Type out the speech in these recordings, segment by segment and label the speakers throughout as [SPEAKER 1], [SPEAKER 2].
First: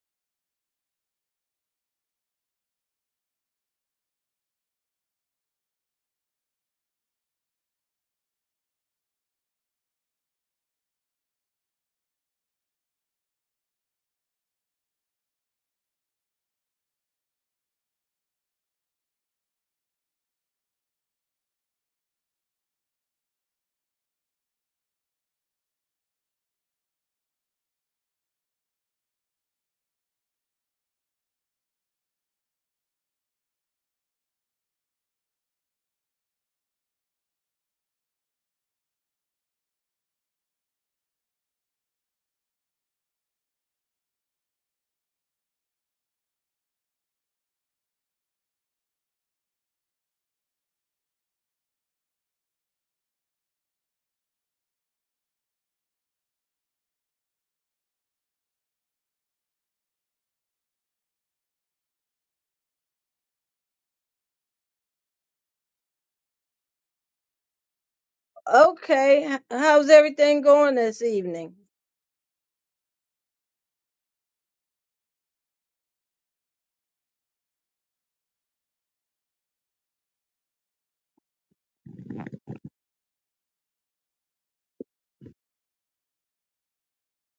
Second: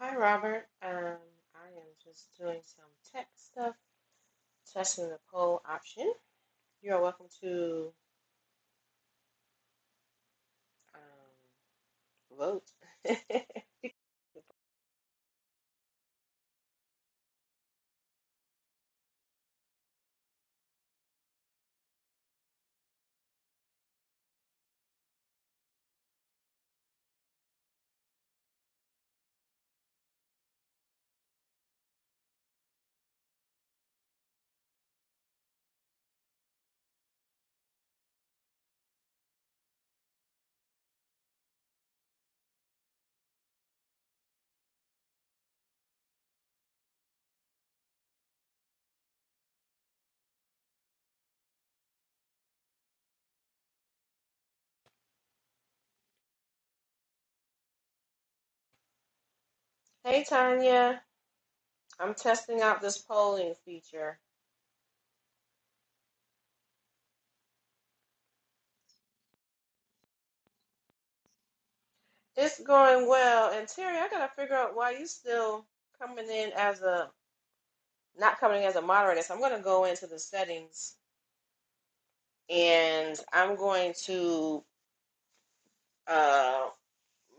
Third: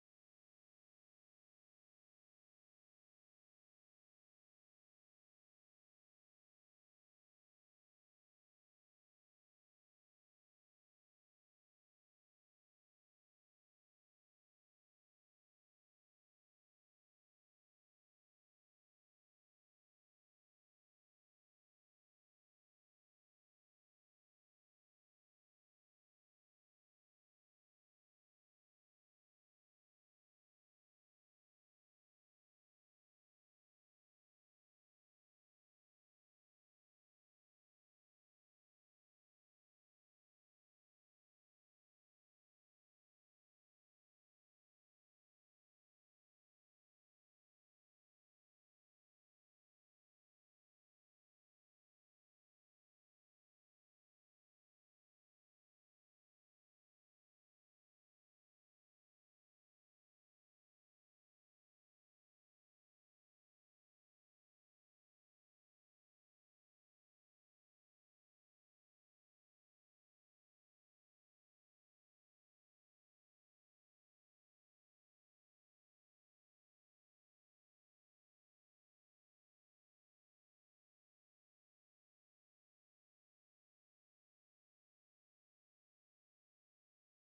[SPEAKER 1] Hi, Robert. Um, I am just doing some tech stuff, testing the poll option. You are welcome to um, vote. Hey, Tanya. I'm testing out this polling feature.
[SPEAKER 2] Okay, h- how's everything going this evening?
[SPEAKER 1] It's going well. And Terry, I gotta figure out why you still coming in as a not coming in as a moderator. So I'm gonna go into the settings and I'm going to uh,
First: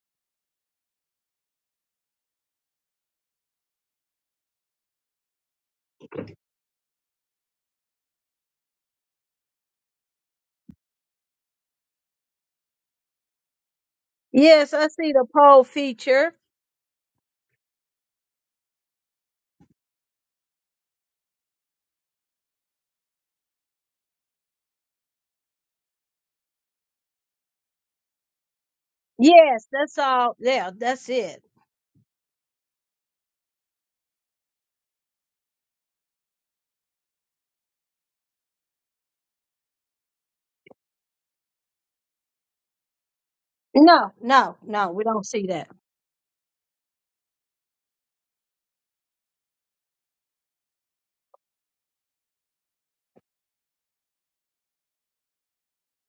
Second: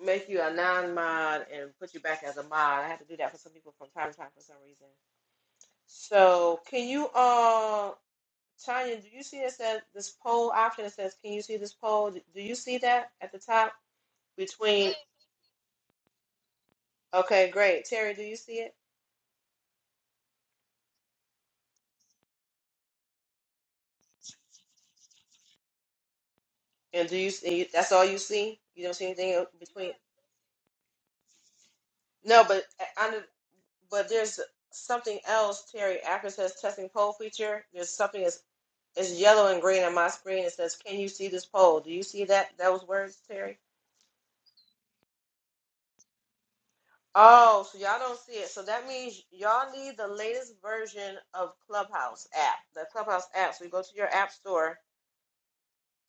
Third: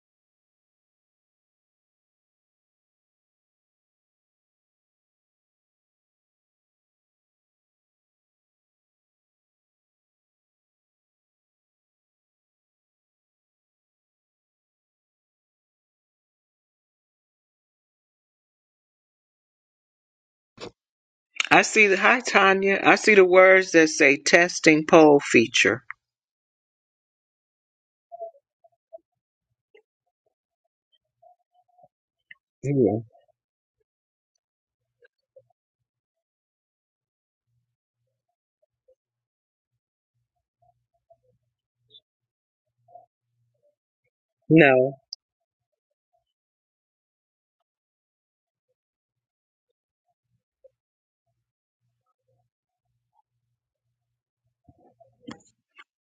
[SPEAKER 1] make you a non-mod and put you back as a mod. I have to do that for some people from time to time for some reason. So can you, uh, Tanya, do you see it says this poll option? It says, can you see this poll? Do do you see that at the top
[SPEAKER 2] Yes, I
[SPEAKER 1] between?
[SPEAKER 2] see the poll feature.
[SPEAKER 1] Okay, great. Terry, do you see it?
[SPEAKER 3] I see the hi Tanya. I see the words that say testing poll feature.
[SPEAKER 1] And do you see? That's all you see. You don't see anything else
[SPEAKER 2] Yes,
[SPEAKER 1] between.
[SPEAKER 2] that's all. Yeah, that's it.
[SPEAKER 1] No, but
[SPEAKER 3] Yeah.
[SPEAKER 1] uh, under, but there's something else, Terry. After it says testing poll feature, there's something that's it's yellow and green on my screen. It says, can you see this poll? Do you see that? Those words, Terry.
[SPEAKER 2] No, no,
[SPEAKER 3] No.
[SPEAKER 2] no, we don't see that.
[SPEAKER 1] Oh, so y'all don't see it. So that means y'all need the latest version of Clubhouse app. The Clubhouse app. So you go to your app store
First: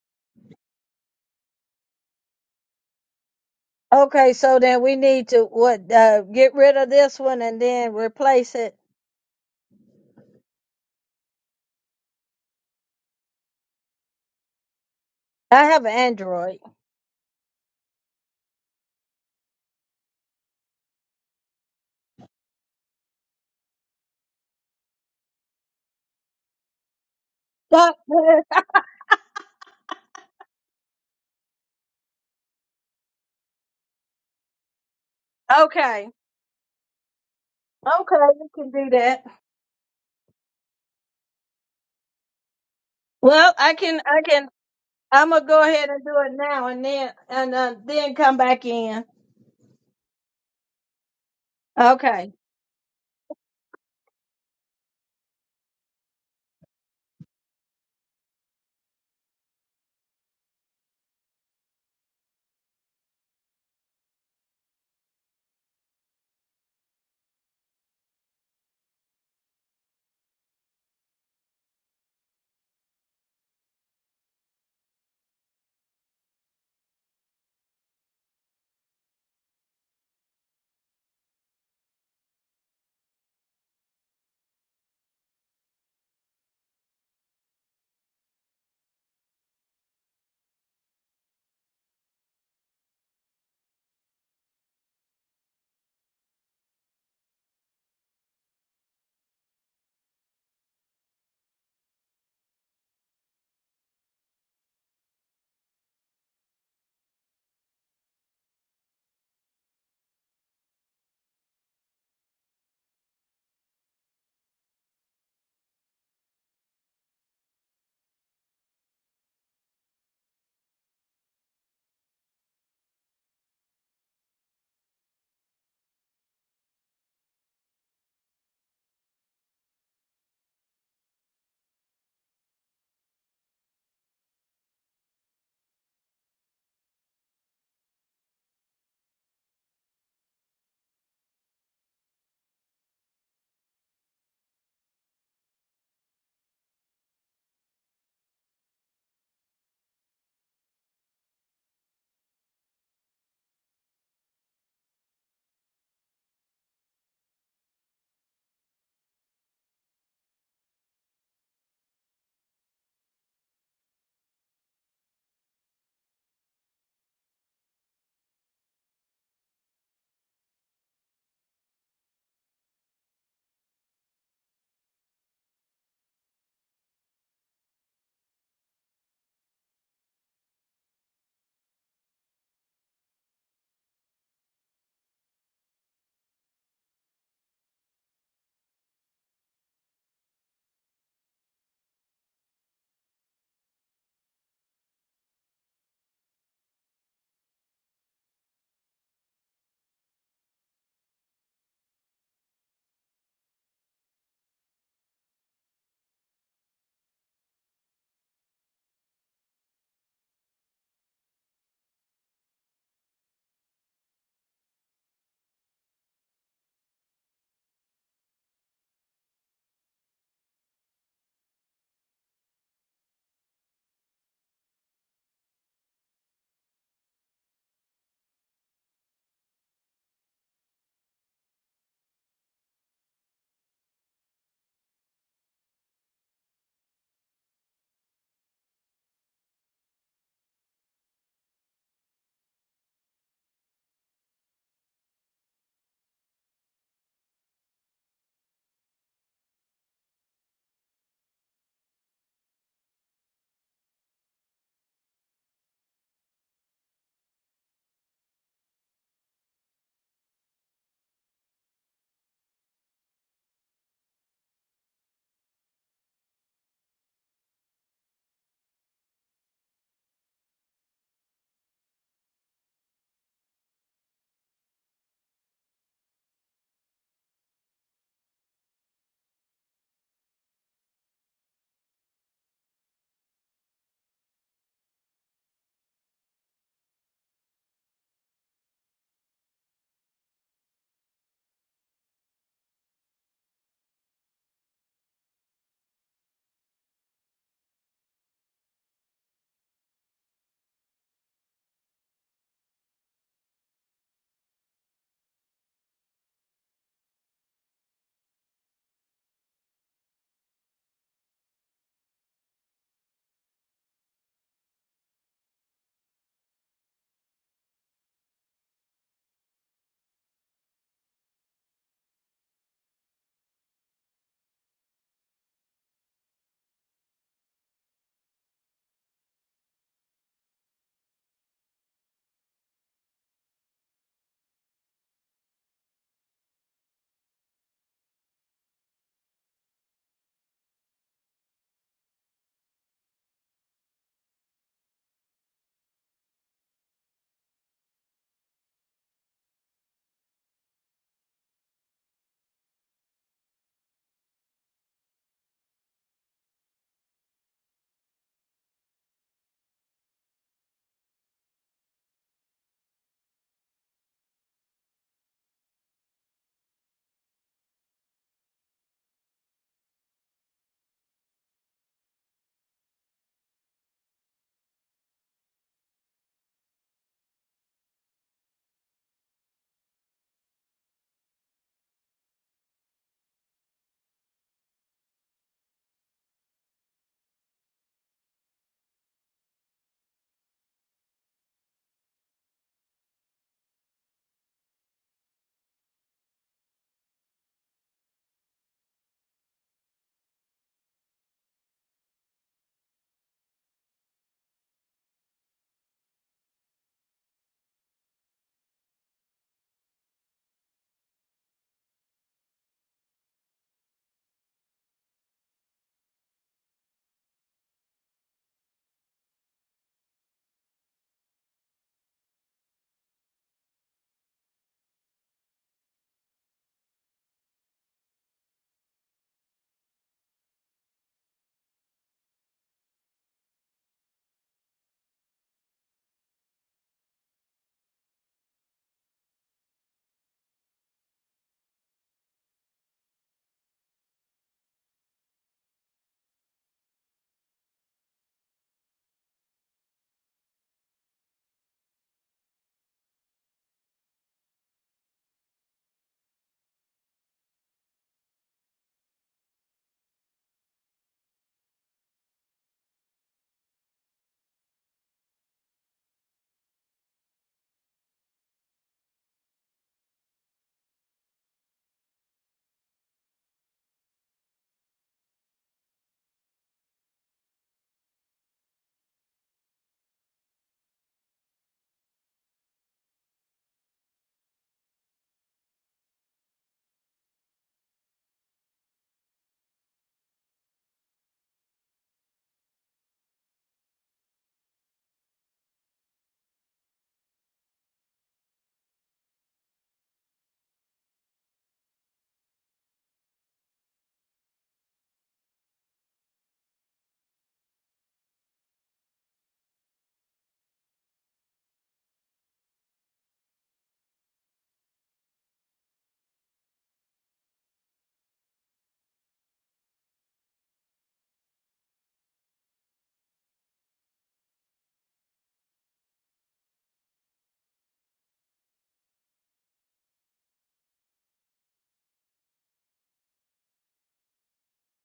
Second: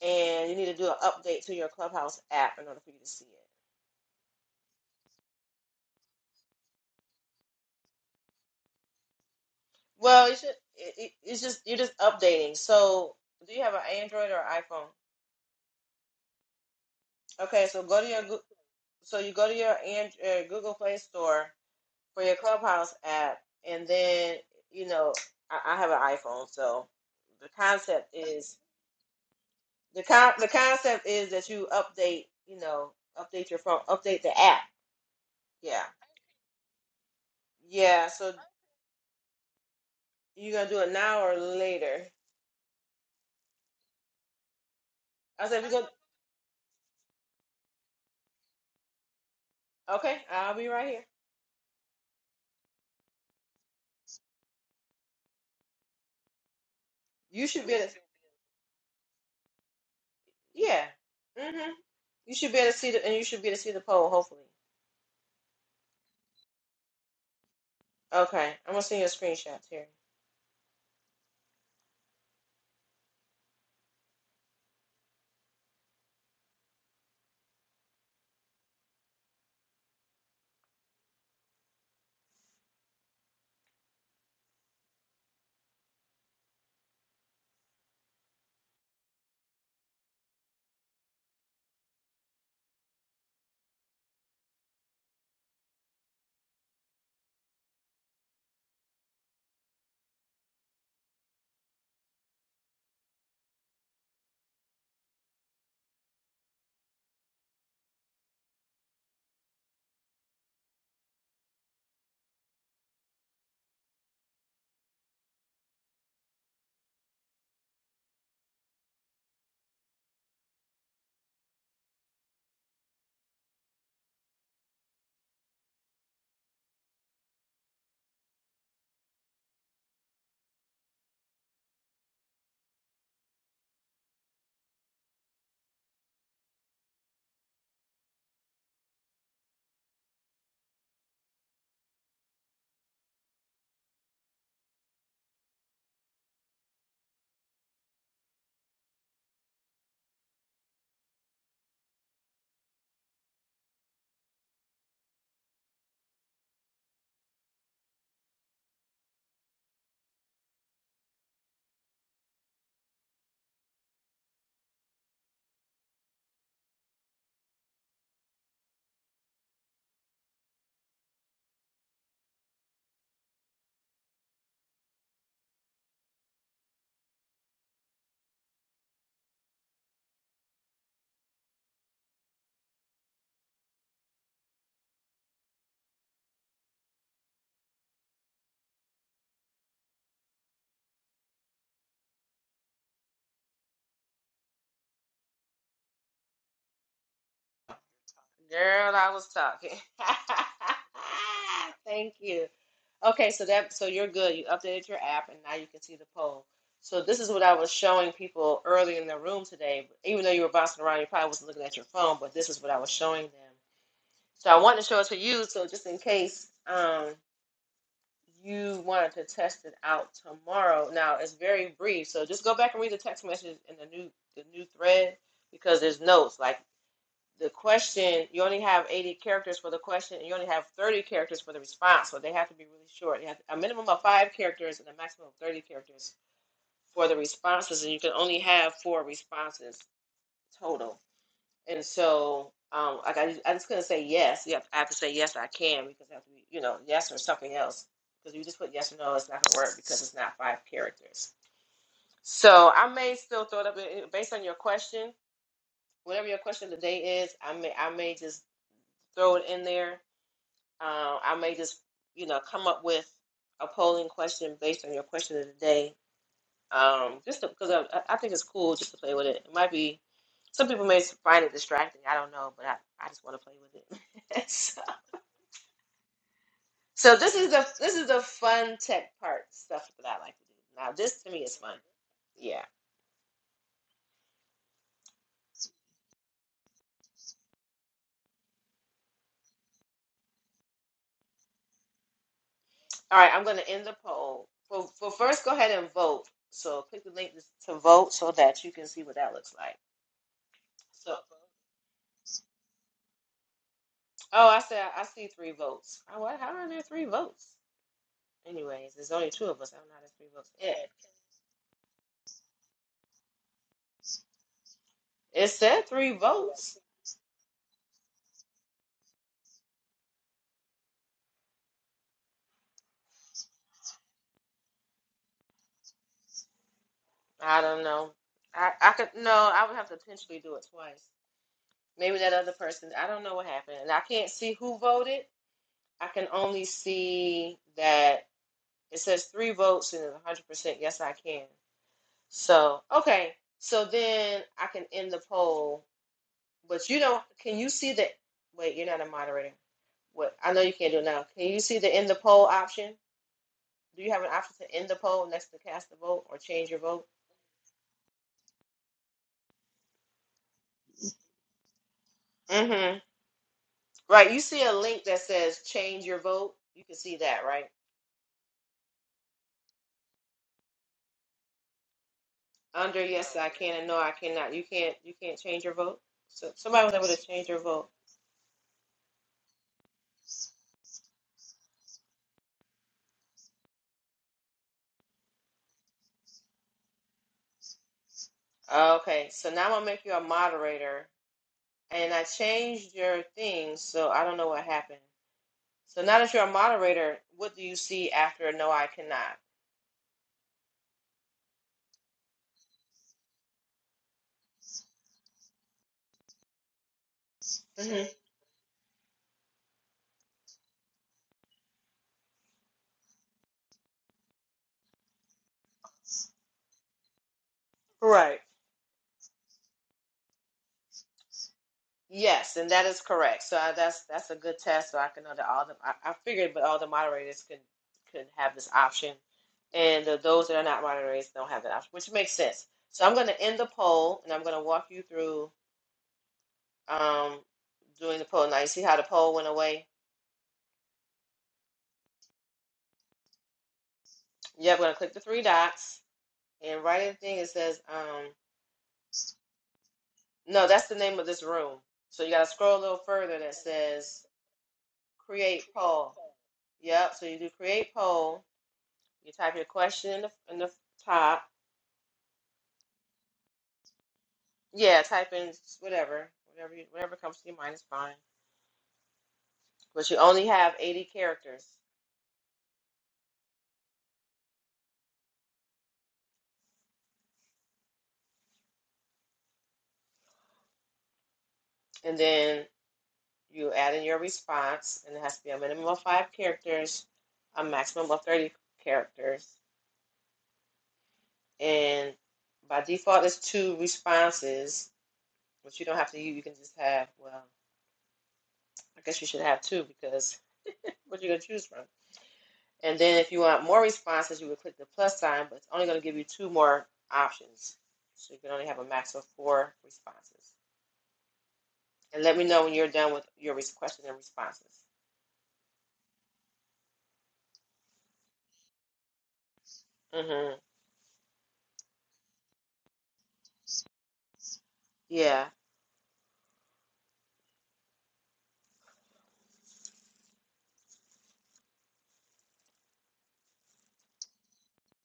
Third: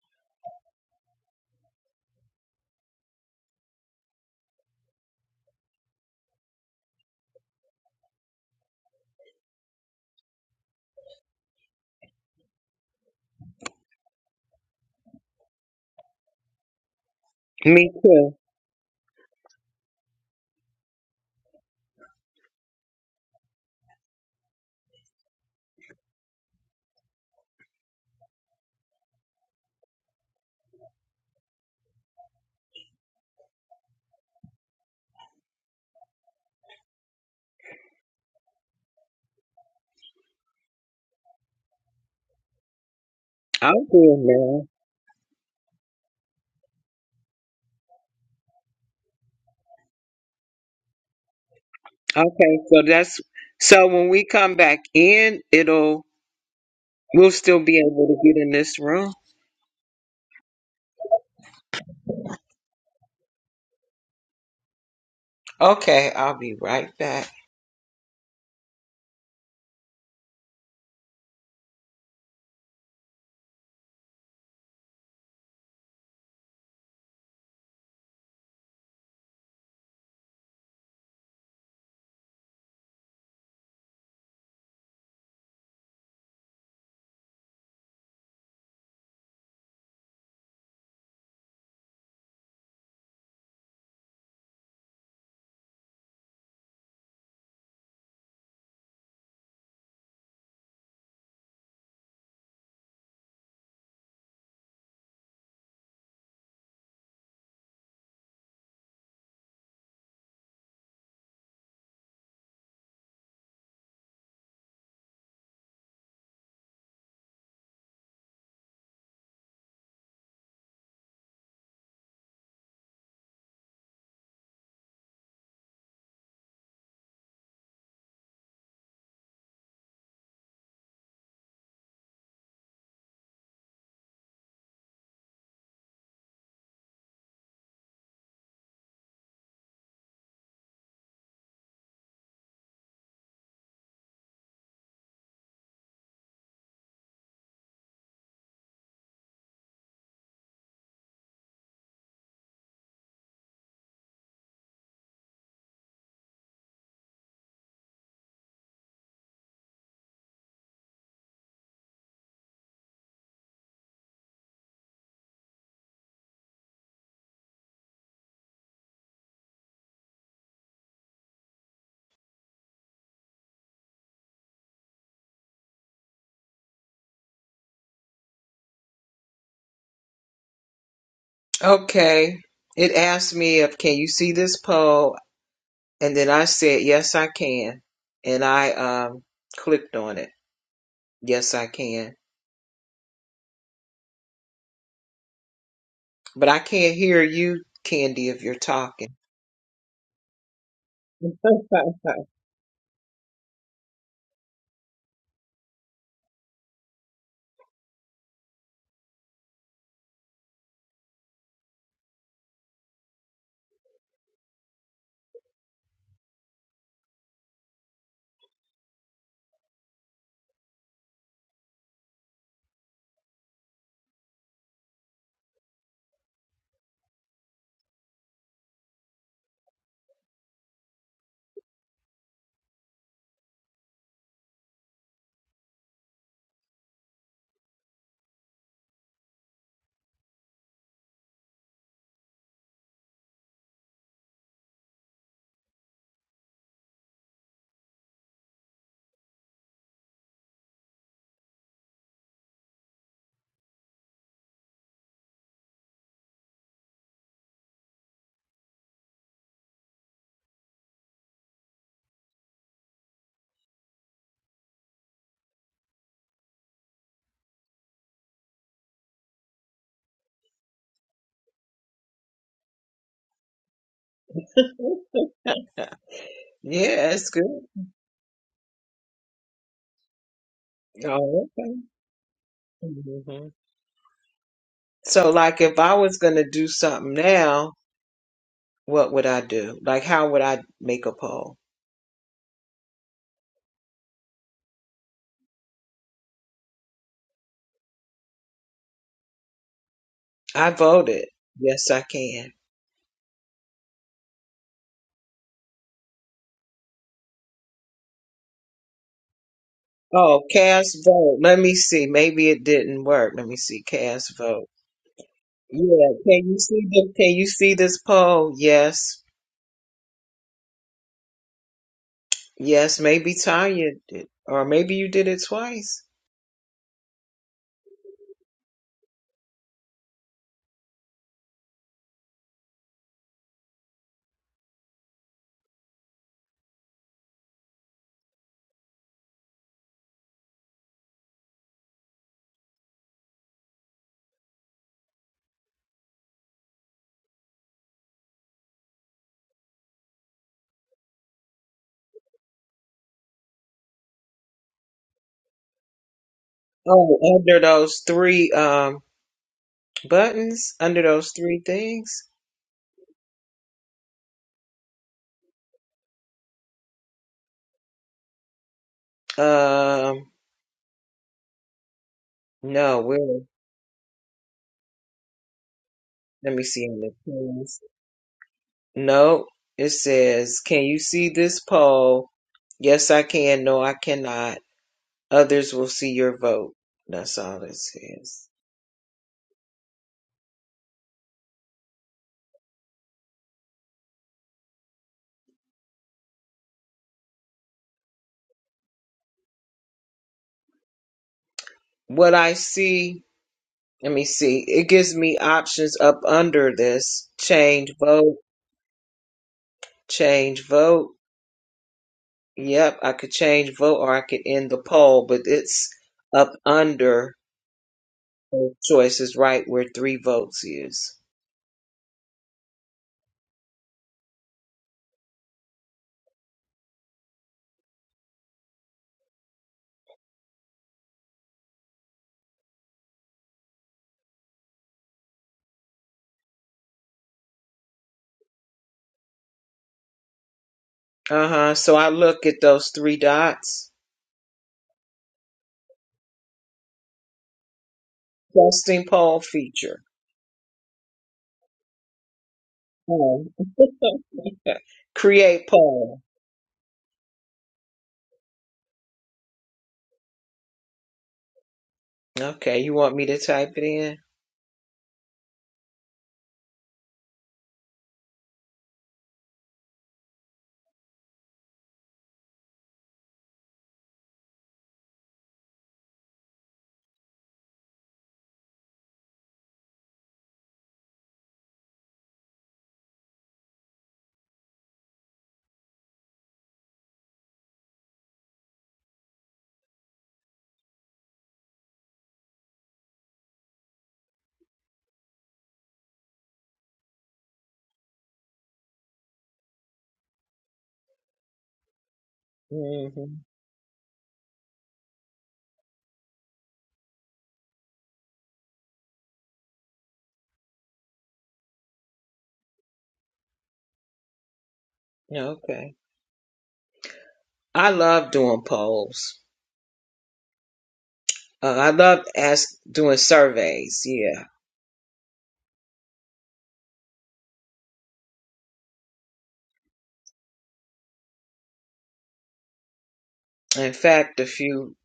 [SPEAKER 1] and you need to do an update to your Clubhouse app in order for you to see it.
[SPEAKER 2] Okay, so then we need to what uh, get rid of this one and then replace it.
[SPEAKER 1] Well, you should. It, it, it's just you're just updating. So do you have an Android or iPhone?
[SPEAKER 2] I have an Android.
[SPEAKER 1] Okay, so
[SPEAKER 3] Me
[SPEAKER 1] go to your
[SPEAKER 3] too.
[SPEAKER 1] Goo- so you go to your and, uh, Google Play Store for your Clubhouse app, and then you know I, I have an iPhone, so the
[SPEAKER 2] But-
[SPEAKER 1] concept is. The con the concept is that you update, you know, update your phone, update the app. Yeah.
[SPEAKER 2] okay,
[SPEAKER 1] Yeah,
[SPEAKER 2] okay,
[SPEAKER 1] so
[SPEAKER 2] we can do that.
[SPEAKER 1] you gonna do it now or later?
[SPEAKER 2] Well,
[SPEAKER 3] I'll
[SPEAKER 2] I
[SPEAKER 3] do
[SPEAKER 2] can,
[SPEAKER 3] it
[SPEAKER 2] I can. I'm gonna
[SPEAKER 1] I
[SPEAKER 2] go
[SPEAKER 1] said we
[SPEAKER 2] ahead
[SPEAKER 1] gonna
[SPEAKER 2] and do it now and then and uh, then come back in.
[SPEAKER 1] okay, I'll be right here.
[SPEAKER 3] now.
[SPEAKER 2] Okay.
[SPEAKER 3] Okay, so that's so when we come back in, it'll we'll
[SPEAKER 1] You
[SPEAKER 3] still
[SPEAKER 1] should be
[SPEAKER 3] be
[SPEAKER 1] able to
[SPEAKER 3] able to get in this room.
[SPEAKER 1] yeah. Mm-hmm. You should be able to see the and you should be able to see the poll, hopefully.
[SPEAKER 3] Okay, I'll be right back.
[SPEAKER 1] Okay. I'm gonna send you a screenshot, Terry.
[SPEAKER 3] Okay. It asked me if can you see this poll? And then I said, Yes I can. And I um clicked on it. Yes I can. But I can't hear you, Candy, if you're
[SPEAKER 1] Girl,
[SPEAKER 3] talking.
[SPEAKER 1] I was talking. Thank you. Okay, so that so you're good. You updated your app and now you can see the poll. So this is what I was showing people early in the room today. Even though you were bouncing around, you probably wasn't looking at your phone, but this is what I was showing them. So I wanted to show it to you, so just in case um you wanted to test it out tomorrow. Now it's very brief, so just go back and read the text message in the new the new thread because there's notes. Like the question you only have 80 characters for the question and you only have 30 characters for the response so they have to be really short You have a minimum of five characters and a maximum of 30 characters for the responses and you can only have four responses total and so um, like I, I just couldn't say yes you have, I have to say yes I can because I have to be, you know yes or something else because if you just put yes or no it's not gonna work because it's not five characters so I may still throw it up eh, eh, based on your question whatever your question of the day is I may I may just throw it in there Uh, I may just, you know, come up with a polling question based on your question of the day. Um, just because I, I think it's cool just to play with it. It might be some people may find it distracting. I don't know, but I, I just want to play with it. so,
[SPEAKER 3] yeah,
[SPEAKER 1] so
[SPEAKER 3] that's
[SPEAKER 1] this
[SPEAKER 3] good.
[SPEAKER 1] is the this is the fun tech part stuff that I like to do. Now this to me
[SPEAKER 3] Oh,
[SPEAKER 1] is
[SPEAKER 3] okay.
[SPEAKER 1] fun. Yeah.
[SPEAKER 3] hmm So, like, if I was going to do something now, what would I do? Like, how would I make a poll?
[SPEAKER 1] All right. I'm going to end the poll. Well, well, first go ahead and vote. So click the link to vote so that you can see what that looks like.
[SPEAKER 3] I voted.
[SPEAKER 1] So.
[SPEAKER 3] Yes, I can.
[SPEAKER 1] Oh, I said I see three votes. Oh, what? How are there three votes? Anyways, there's only two of us. I don't know how there's three
[SPEAKER 3] Oh,
[SPEAKER 1] votes.
[SPEAKER 3] cast
[SPEAKER 1] Yeah,
[SPEAKER 3] vote. Let me see. Maybe it didn't work. Let me see. Cast vote.
[SPEAKER 1] it said
[SPEAKER 3] Yeah.
[SPEAKER 1] three
[SPEAKER 3] Can you
[SPEAKER 1] votes.
[SPEAKER 3] see the? Can you see this poll? Yes. Yes. Maybe Tanya did, or maybe you did it twice.
[SPEAKER 1] I don't know. I I could no. I would have to potentially do it twice. Maybe that other person. I don't know what happened, and I can't see who voted. I can only see that it says three votes and it's 100. percent Yes, I can. So okay. So then I can end the poll. But you don't. Can you see the? Wait, you're not a moderator. What I know you can't do it now. Can you see the end the poll option? Do you have an option to end the poll next to cast a vote or change your vote?
[SPEAKER 3] Oh, under those three um buttons, under those three things.
[SPEAKER 1] Mm-hmm. Right. You see a link that says change your vote. You can see that, right?
[SPEAKER 3] Um, no,
[SPEAKER 1] Under yes
[SPEAKER 3] where?
[SPEAKER 1] I can and no I cannot. You can't you can't change your vote. So
[SPEAKER 3] Let me see
[SPEAKER 1] somebody was
[SPEAKER 3] in the
[SPEAKER 1] able to change your
[SPEAKER 3] Kings.
[SPEAKER 1] vote.
[SPEAKER 3] No, it says, "Can you see this poll?" Yes, I can. No, I cannot. Others will see your vote. That's all it says.
[SPEAKER 1] Okay, so now I'm gonna make you a moderator, and I changed your thing, so I don't know what happened. So now that you're a moderator, what do you see after no, I cannot?
[SPEAKER 3] What I see, let me see. It gives me options up under this. Change
[SPEAKER 1] hmm
[SPEAKER 3] vote, change vote. Yep, I could change vote or I could end the poll, but it's up under
[SPEAKER 1] Right.
[SPEAKER 3] choices right where three votes is.
[SPEAKER 1] Yes, and that is correct. So I, that's that's a good test. So I can know that all the I, I figured, but all the moderators can can have this option, and the, those that are not moderators don't have that option, which makes sense. So I'm going to end the poll, and I'm going to walk you through um doing the poll. Now you see how the poll went away.
[SPEAKER 3] Uh huh. So I look at those three dots.
[SPEAKER 1] Yeah, I'm going to click the three dots and right in the thing it says um
[SPEAKER 3] Testing poll feature.
[SPEAKER 1] no, that's the name of this room. So you got to scroll a little further
[SPEAKER 3] Oh,
[SPEAKER 1] that says
[SPEAKER 3] okay.
[SPEAKER 1] create
[SPEAKER 3] Create
[SPEAKER 1] poll.
[SPEAKER 3] poll.
[SPEAKER 1] Yep. So you do create poll You type your question in the in the top.
[SPEAKER 3] Okay, you want me to type it in?
[SPEAKER 1] Yeah, type in whatever, whatever you, whatever comes to your mind is fine. But you only have 80 characters, and then you add in your response, and it has to be a minimum of five characters, a maximum of 30 characters, and by default it's two responses, but you don't have to. You, you can just have well, I guess you should have two because what you gonna choose from? And then if
[SPEAKER 3] hmm
[SPEAKER 1] you want more responses, you would click the plus sign, but it's only going to give you two more options. So you can only have a max of four responses. And let me know when you're done with your questions and responses.
[SPEAKER 3] Okay. I love doing polls.
[SPEAKER 1] hmm
[SPEAKER 3] Uh, I love ask doing surveys. Yeah.
[SPEAKER 1] Yeah.
[SPEAKER 3] In fact, a few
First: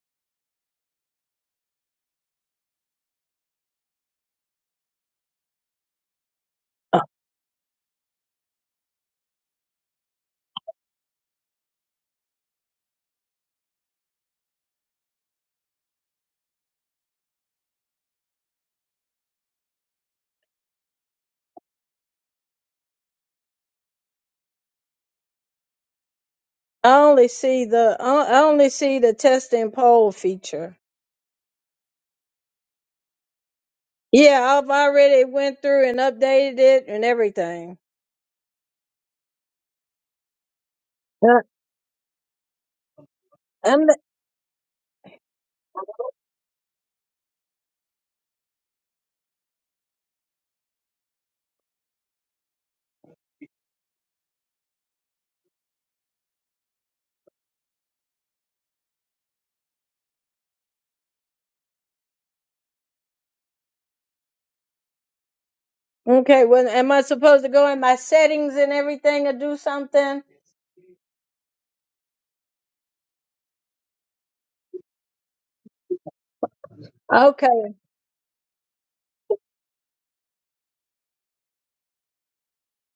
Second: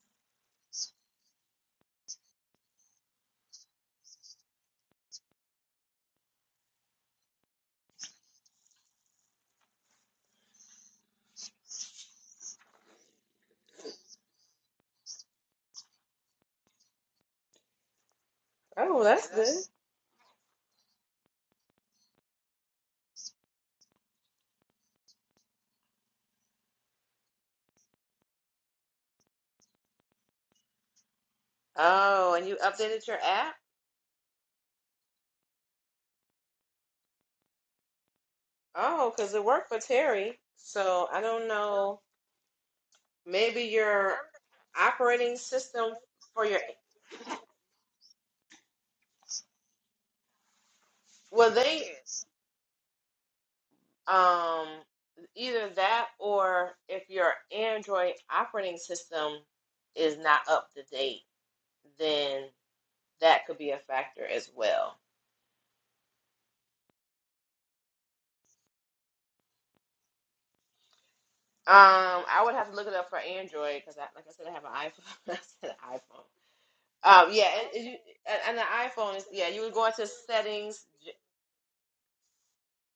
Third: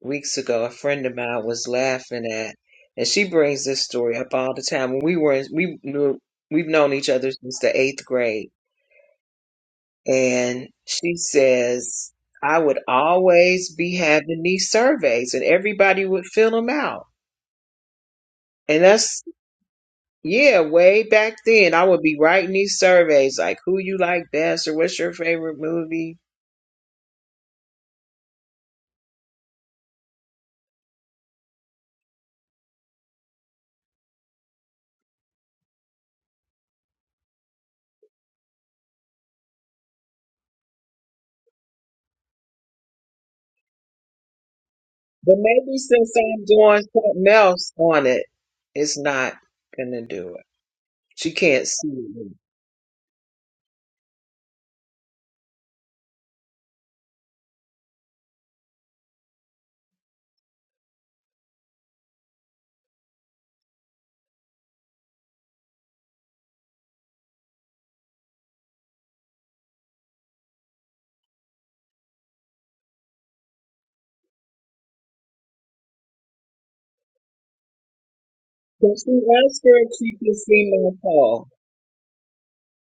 [SPEAKER 3] weeks ago, a friend of mine was laughing at, and she brings this story up all the time. When we were in, we knew we've known each other since the eighth grade, and she says I would always be having these surveys, and everybody would fill them out. And
[SPEAKER 1] Oh,
[SPEAKER 3] that's
[SPEAKER 1] that's good.
[SPEAKER 3] yeah, way back then, I would be writing these surveys like who you like best or what's your favorite movie
[SPEAKER 2] I only see the I I only see the test and poll feature.
[SPEAKER 1] Oh, and you updated your app?
[SPEAKER 2] Yeah, I've already went through and updated it and everything.
[SPEAKER 1] Oh, because it worked for Terry. So I
[SPEAKER 2] Uh,
[SPEAKER 1] don't know. Maybe
[SPEAKER 2] I'm the-
[SPEAKER 1] your
[SPEAKER 3] But
[SPEAKER 1] operating
[SPEAKER 3] maybe
[SPEAKER 1] system
[SPEAKER 3] since I'm
[SPEAKER 1] for your
[SPEAKER 3] doing something else on it, it's not gonna do it. She
[SPEAKER 1] well,
[SPEAKER 3] can't see
[SPEAKER 1] they.
[SPEAKER 3] me.
[SPEAKER 1] Um, either that or if your Android operating system is not up to date, then that could be a factor as well.
[SPEAKER 2] okay, well, am I supposed to go in my settings and everything and do something?
[SPEAKER 1] Um, I would have to look it up for Android because, I, like I said, I have an iPhone. I said an iPhone. Um, yeah,
[SPEAKER 2] Okay.
[SPEAKER 1] and, and, you, and, and the
[SPEAKER 3] But she
[SPEAKER 1] iPhone is yeah.
[SPEAKER 3] asked
[SPEAKER 1] You would
[SPEAKER 3] her
[SPEAKER 1] go
[SPEAKER 3] if
[SPEAKER 1] into
[SPEAKER 3] she can see
[SPEAKER 1] settings.
[SPEAKER 3] my
[SPEAKER 1] g-
[SPEAKER 3] poll.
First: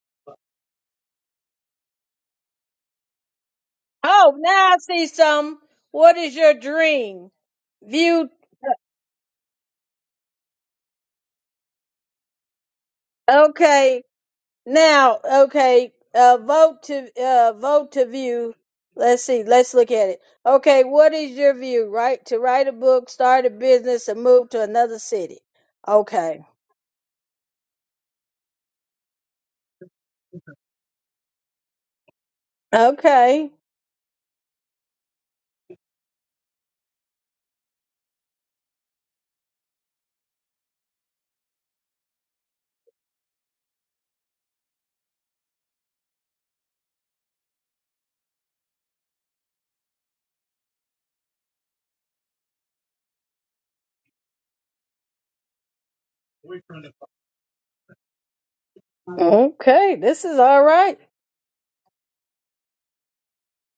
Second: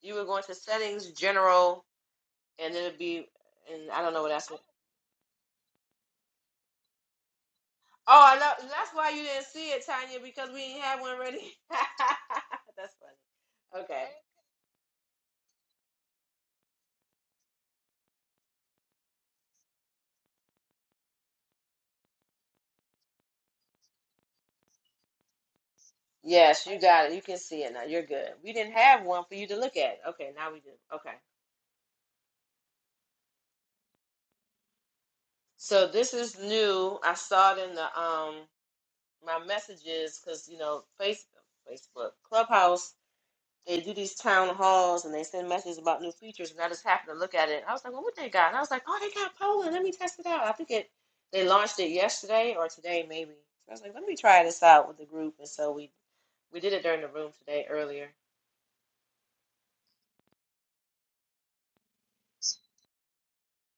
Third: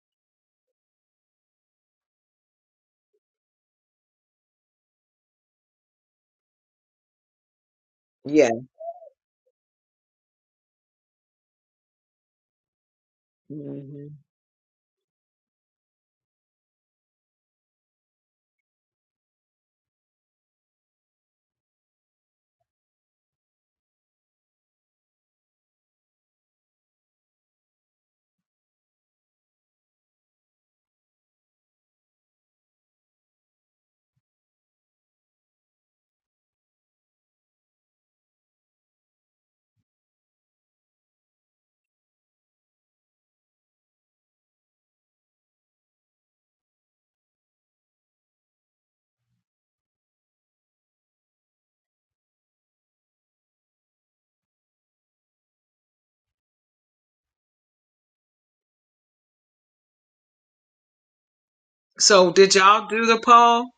[SPEAKER 1] You would go into settings general, and it would be and I don't know what
[SPEAKER 2] Oh,
[SPEAKER 1] that's.
[SPEAKER 2] now I see some. What is your dream?
[SPEAKER 1] Oh,
[SPEAKER 2] View.
[SPEAKER 1] I
[SPEAKER 3] Yeah.
[SPEAKER 1] love. That's why you didn't see it, Tanya, because we didn't have one ready. that's funny.
[SPEAKER 2] Okay.
[SPEAKER 1] Okay.
[SPEAKER 3] hmm
[SPEAKER 2] Now, okay, uh, vote to uh, vote to view. Let's see. Let's look at it. Okay, what is your view? Right to write a book, start a business, and move to another city. Okay.
[SPEAKER 1] Yes, you got it. You can see it now. You're good. We didn't have one for you to look at. Okay, now we do. Okay.
[SPEAKER 2] Okay.
[SPEAKER 1] So this is new. I saw it in the um my messages because you know Facebook, Facebook, Clubhouse. they do these town halls and they send messages about new features, and I just happened to look at it. And I was like, well, what they got? And I was like, oh, they got Poland. Let me test it out. I think it they launched it yesterday or today maybe. So I was like, let me try this out with the group, and so we we did it during the room today earlier.
[SPEAKER 2] Okay. This is all right.
[SPEAKER 3] So did y'all do the poll?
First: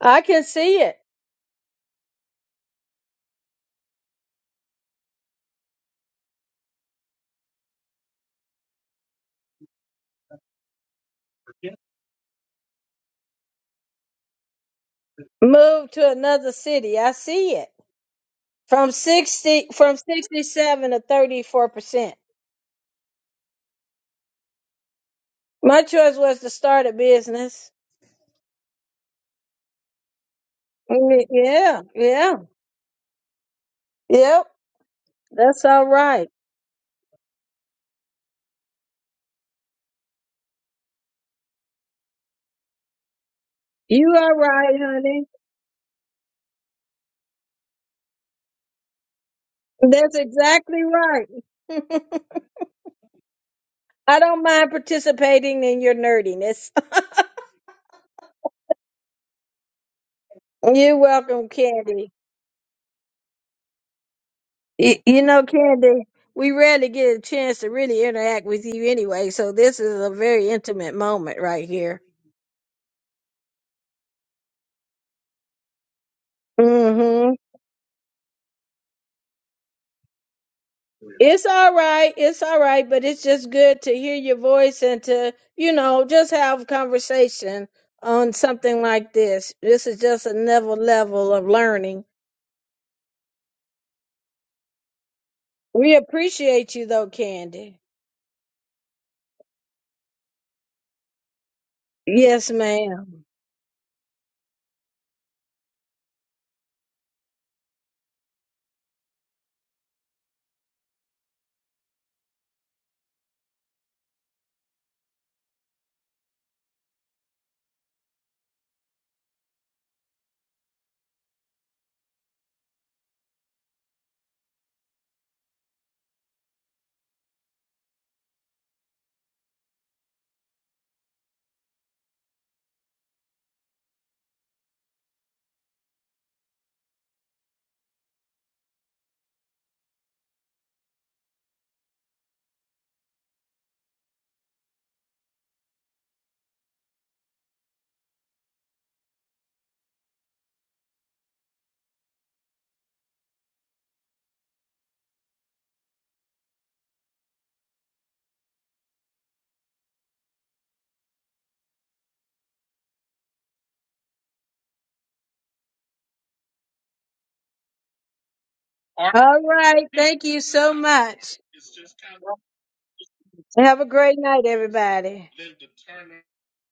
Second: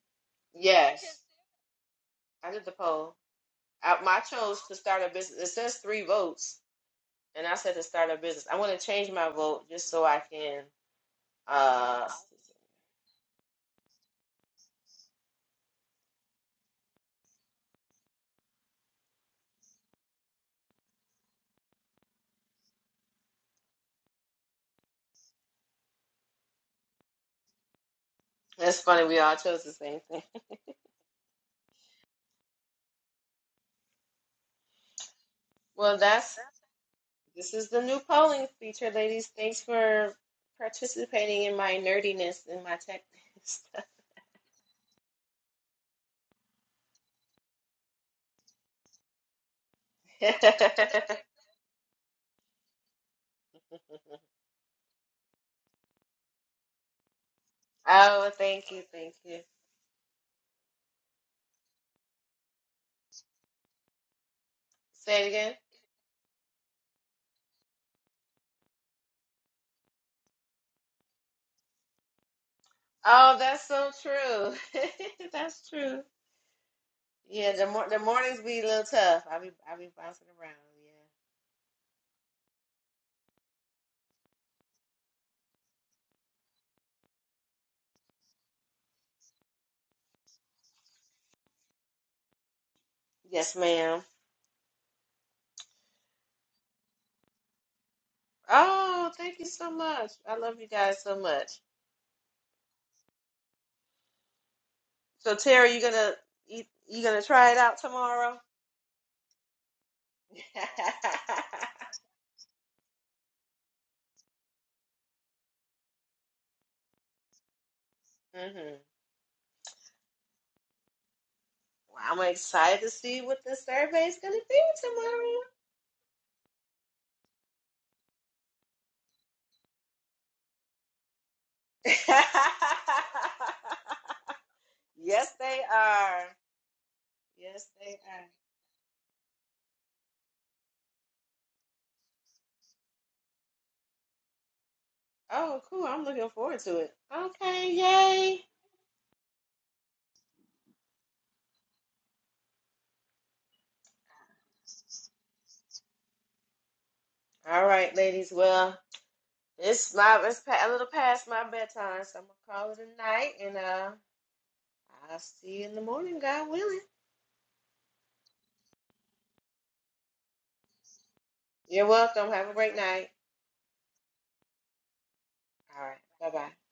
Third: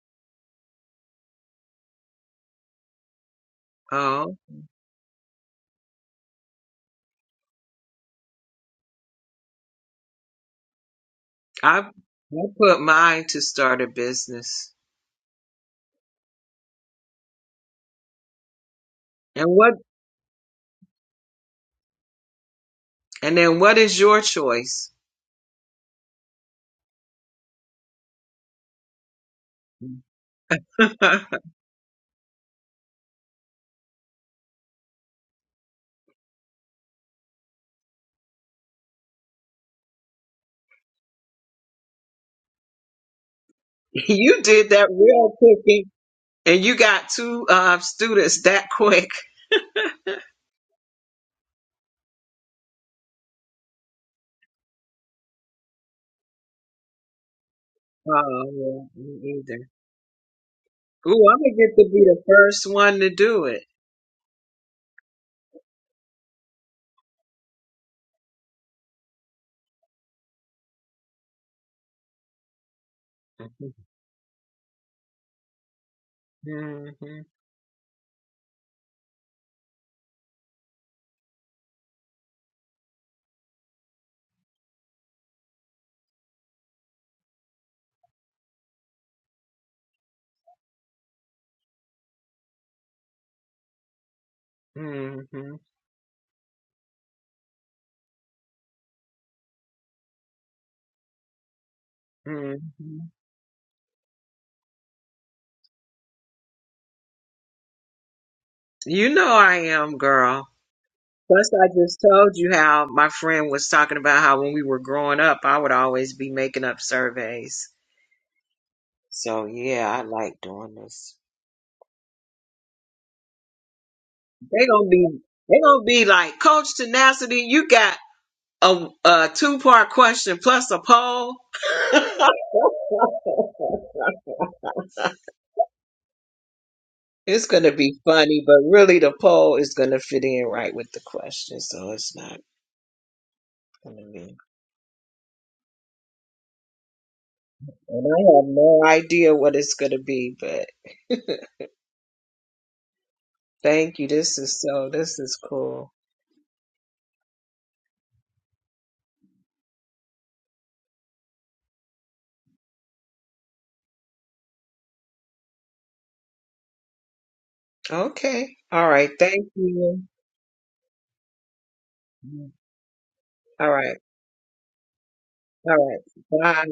[SPEAKER 2] I can see it.
[SPEAKER 1] Yes, I did the poll. I, I
[SPEAKER 3] Oh,
[SPEAKER 1] chose to start a business. It says three votes, and I said to start a business. I want to change my vote just so I can.
[SPEAKER 3] I I
[SPEAKER 1] Uh,
[SPEAKER 3] put mine to start a business.
[SPEAKER 2] Move to another city. I see it. From
[SPEAKER 3] And
[SPEAKER 2] sixty,
[SPEAKER 3] what?
[SPEAKER 2] from sixty-seven to thirty-four percent.
[SPEAKER 3] And then what is your choice?
[SPEAKER 2] My choice was to start a business.
[SPEAKER 1] that's funny. We all chose the same thing.
[SPEAKER 2] Yeah. Yeah. Yep. That's all
[SPEAKER 1] Well,
[SPEAKER 2] right.
[SPEAKER 1] that's This is the new polling feature, ladies. Thanks for participating in my nerdiness and my tech
[SPEAKER 2] You are
[SPEAKER 3] you did
[SPEAKER 2] right,
[SPEAKER 3] that
[SPEAKER 2] honey.
[SPEAKER 3] real quick, and you got two uh, students that quick.
[SPEAKER 2] That's exactly right. I don't mind participating in your nerdiness.
[SPEAKER 1] oh,
[SPEAKER 3] Oh,
[SPEAKER 1] thank
[SPEAKER 3] yeah,
[SPEAKER 1] you, thank you.
[SPEAKER 3] me either.
[SPEAKER 2] You're
[SPEAKER 3] Ooh, I'm
[SPEAKER 2] welcome,
[SPEAKER 3] gonna get to be
[SPEAKER 2] Candy.
[SPEAKER 3] the first one to do it.
[SPEAKER 2] Y- You
[SPEAKER 1] Say it
[SPEAKER 2] know,
[SPEAKER 1] again.
[SPEAKER 2] Candy, we rarely get a chance to really interact with you anyway, so this is a very intimate moment right here.
[SPEAKER 1] Oh, that's so true. that's true.
[SPEAKER 3] hmm
[SPEAKER 2] Mm-hmm.
[SPEAKER 1] Yeah, the mor- the mornings be a little tough. i be i be bouncing around. Yeah.
[SPEAKER 2] It's all right. It's all right, but it's just good to hear your voice and to, you know, just have conversation on something like this. This is just another level of learning.
[SPEAKER 1] Yes, ma'am.
[SPEAKER 3] hmm hmm
[SPEAKER 2] We appreciate you though, Candy.
[SPEAKER 1] Oh, thank you so much. I love you guys so much.
[SPEAKER 2] Yes, ma'am.
[SPEAKER 1] So, Terry, you gonna you, you gonna try it out tomorrow?
[SPEAKER 3] You know I am, girl. Plus, I just told you how my friend was talking about how when we were growing up, I would always be making up surveys.
[SPEAKER 1] hmm
[SPEAKER 3] So yeah, I like doing this.
[SPEAKER 1] Well, I'm excited to see what the survey is going to be
[SPEAKER 3] They gonna be
[SPEAKER 1] tomorrow.
[SPEAKER 3] they gonna be like Coach Tenacity. You got a, a two part question plus a poll.
[SPEAKER 1] yes, they are.
[SPEAKER 3] It's going
[SPEAKER 1] Yes,
[SPEAKER 3] to
[SPEAKER 1] they
[SPEAKER 3] be
[SPEAKER 1] are.
[SPEAKER 3] funny, but really the poll is going to fit in right with the question, so it's not going to be.
[SPEAKER 1] Oh, cool. I'm looking forward to it. Okay,
[SPEAKER 3] And I
[SPEAKER 1] yay.
[SPEAKER 3] have no idea what it's going to be, but thank you. This is so, this is cool.
[SPEAKER 1] All right, ladies. Well, it's my it's pa- a little past my bedtime, so I'm gonna call it a night, and uh, I'll see you in the morning, God willing.
[SPEAKER 3] Okay. All right.
[SPEAKER 2] All
[SPEAKER 3] Thank
[SPEAKER 2] right.
[SPEAKER 3] you.
[SPEAKER 2] Thank you so much.
[SPEAKER 1] You're welcome. Have a great night.
[SPEAKER 3] All
[SPEAKER 2] Have a
[SPEAKER 3] right.
[SPEAKER 2] great night, everybody.
[SPEAKER 3] All
[SPEAKER 1] All right. Bye
[SPEAKER 3] right.
[SPEAKER 1] bye.
[SPEAKER 3] Bye.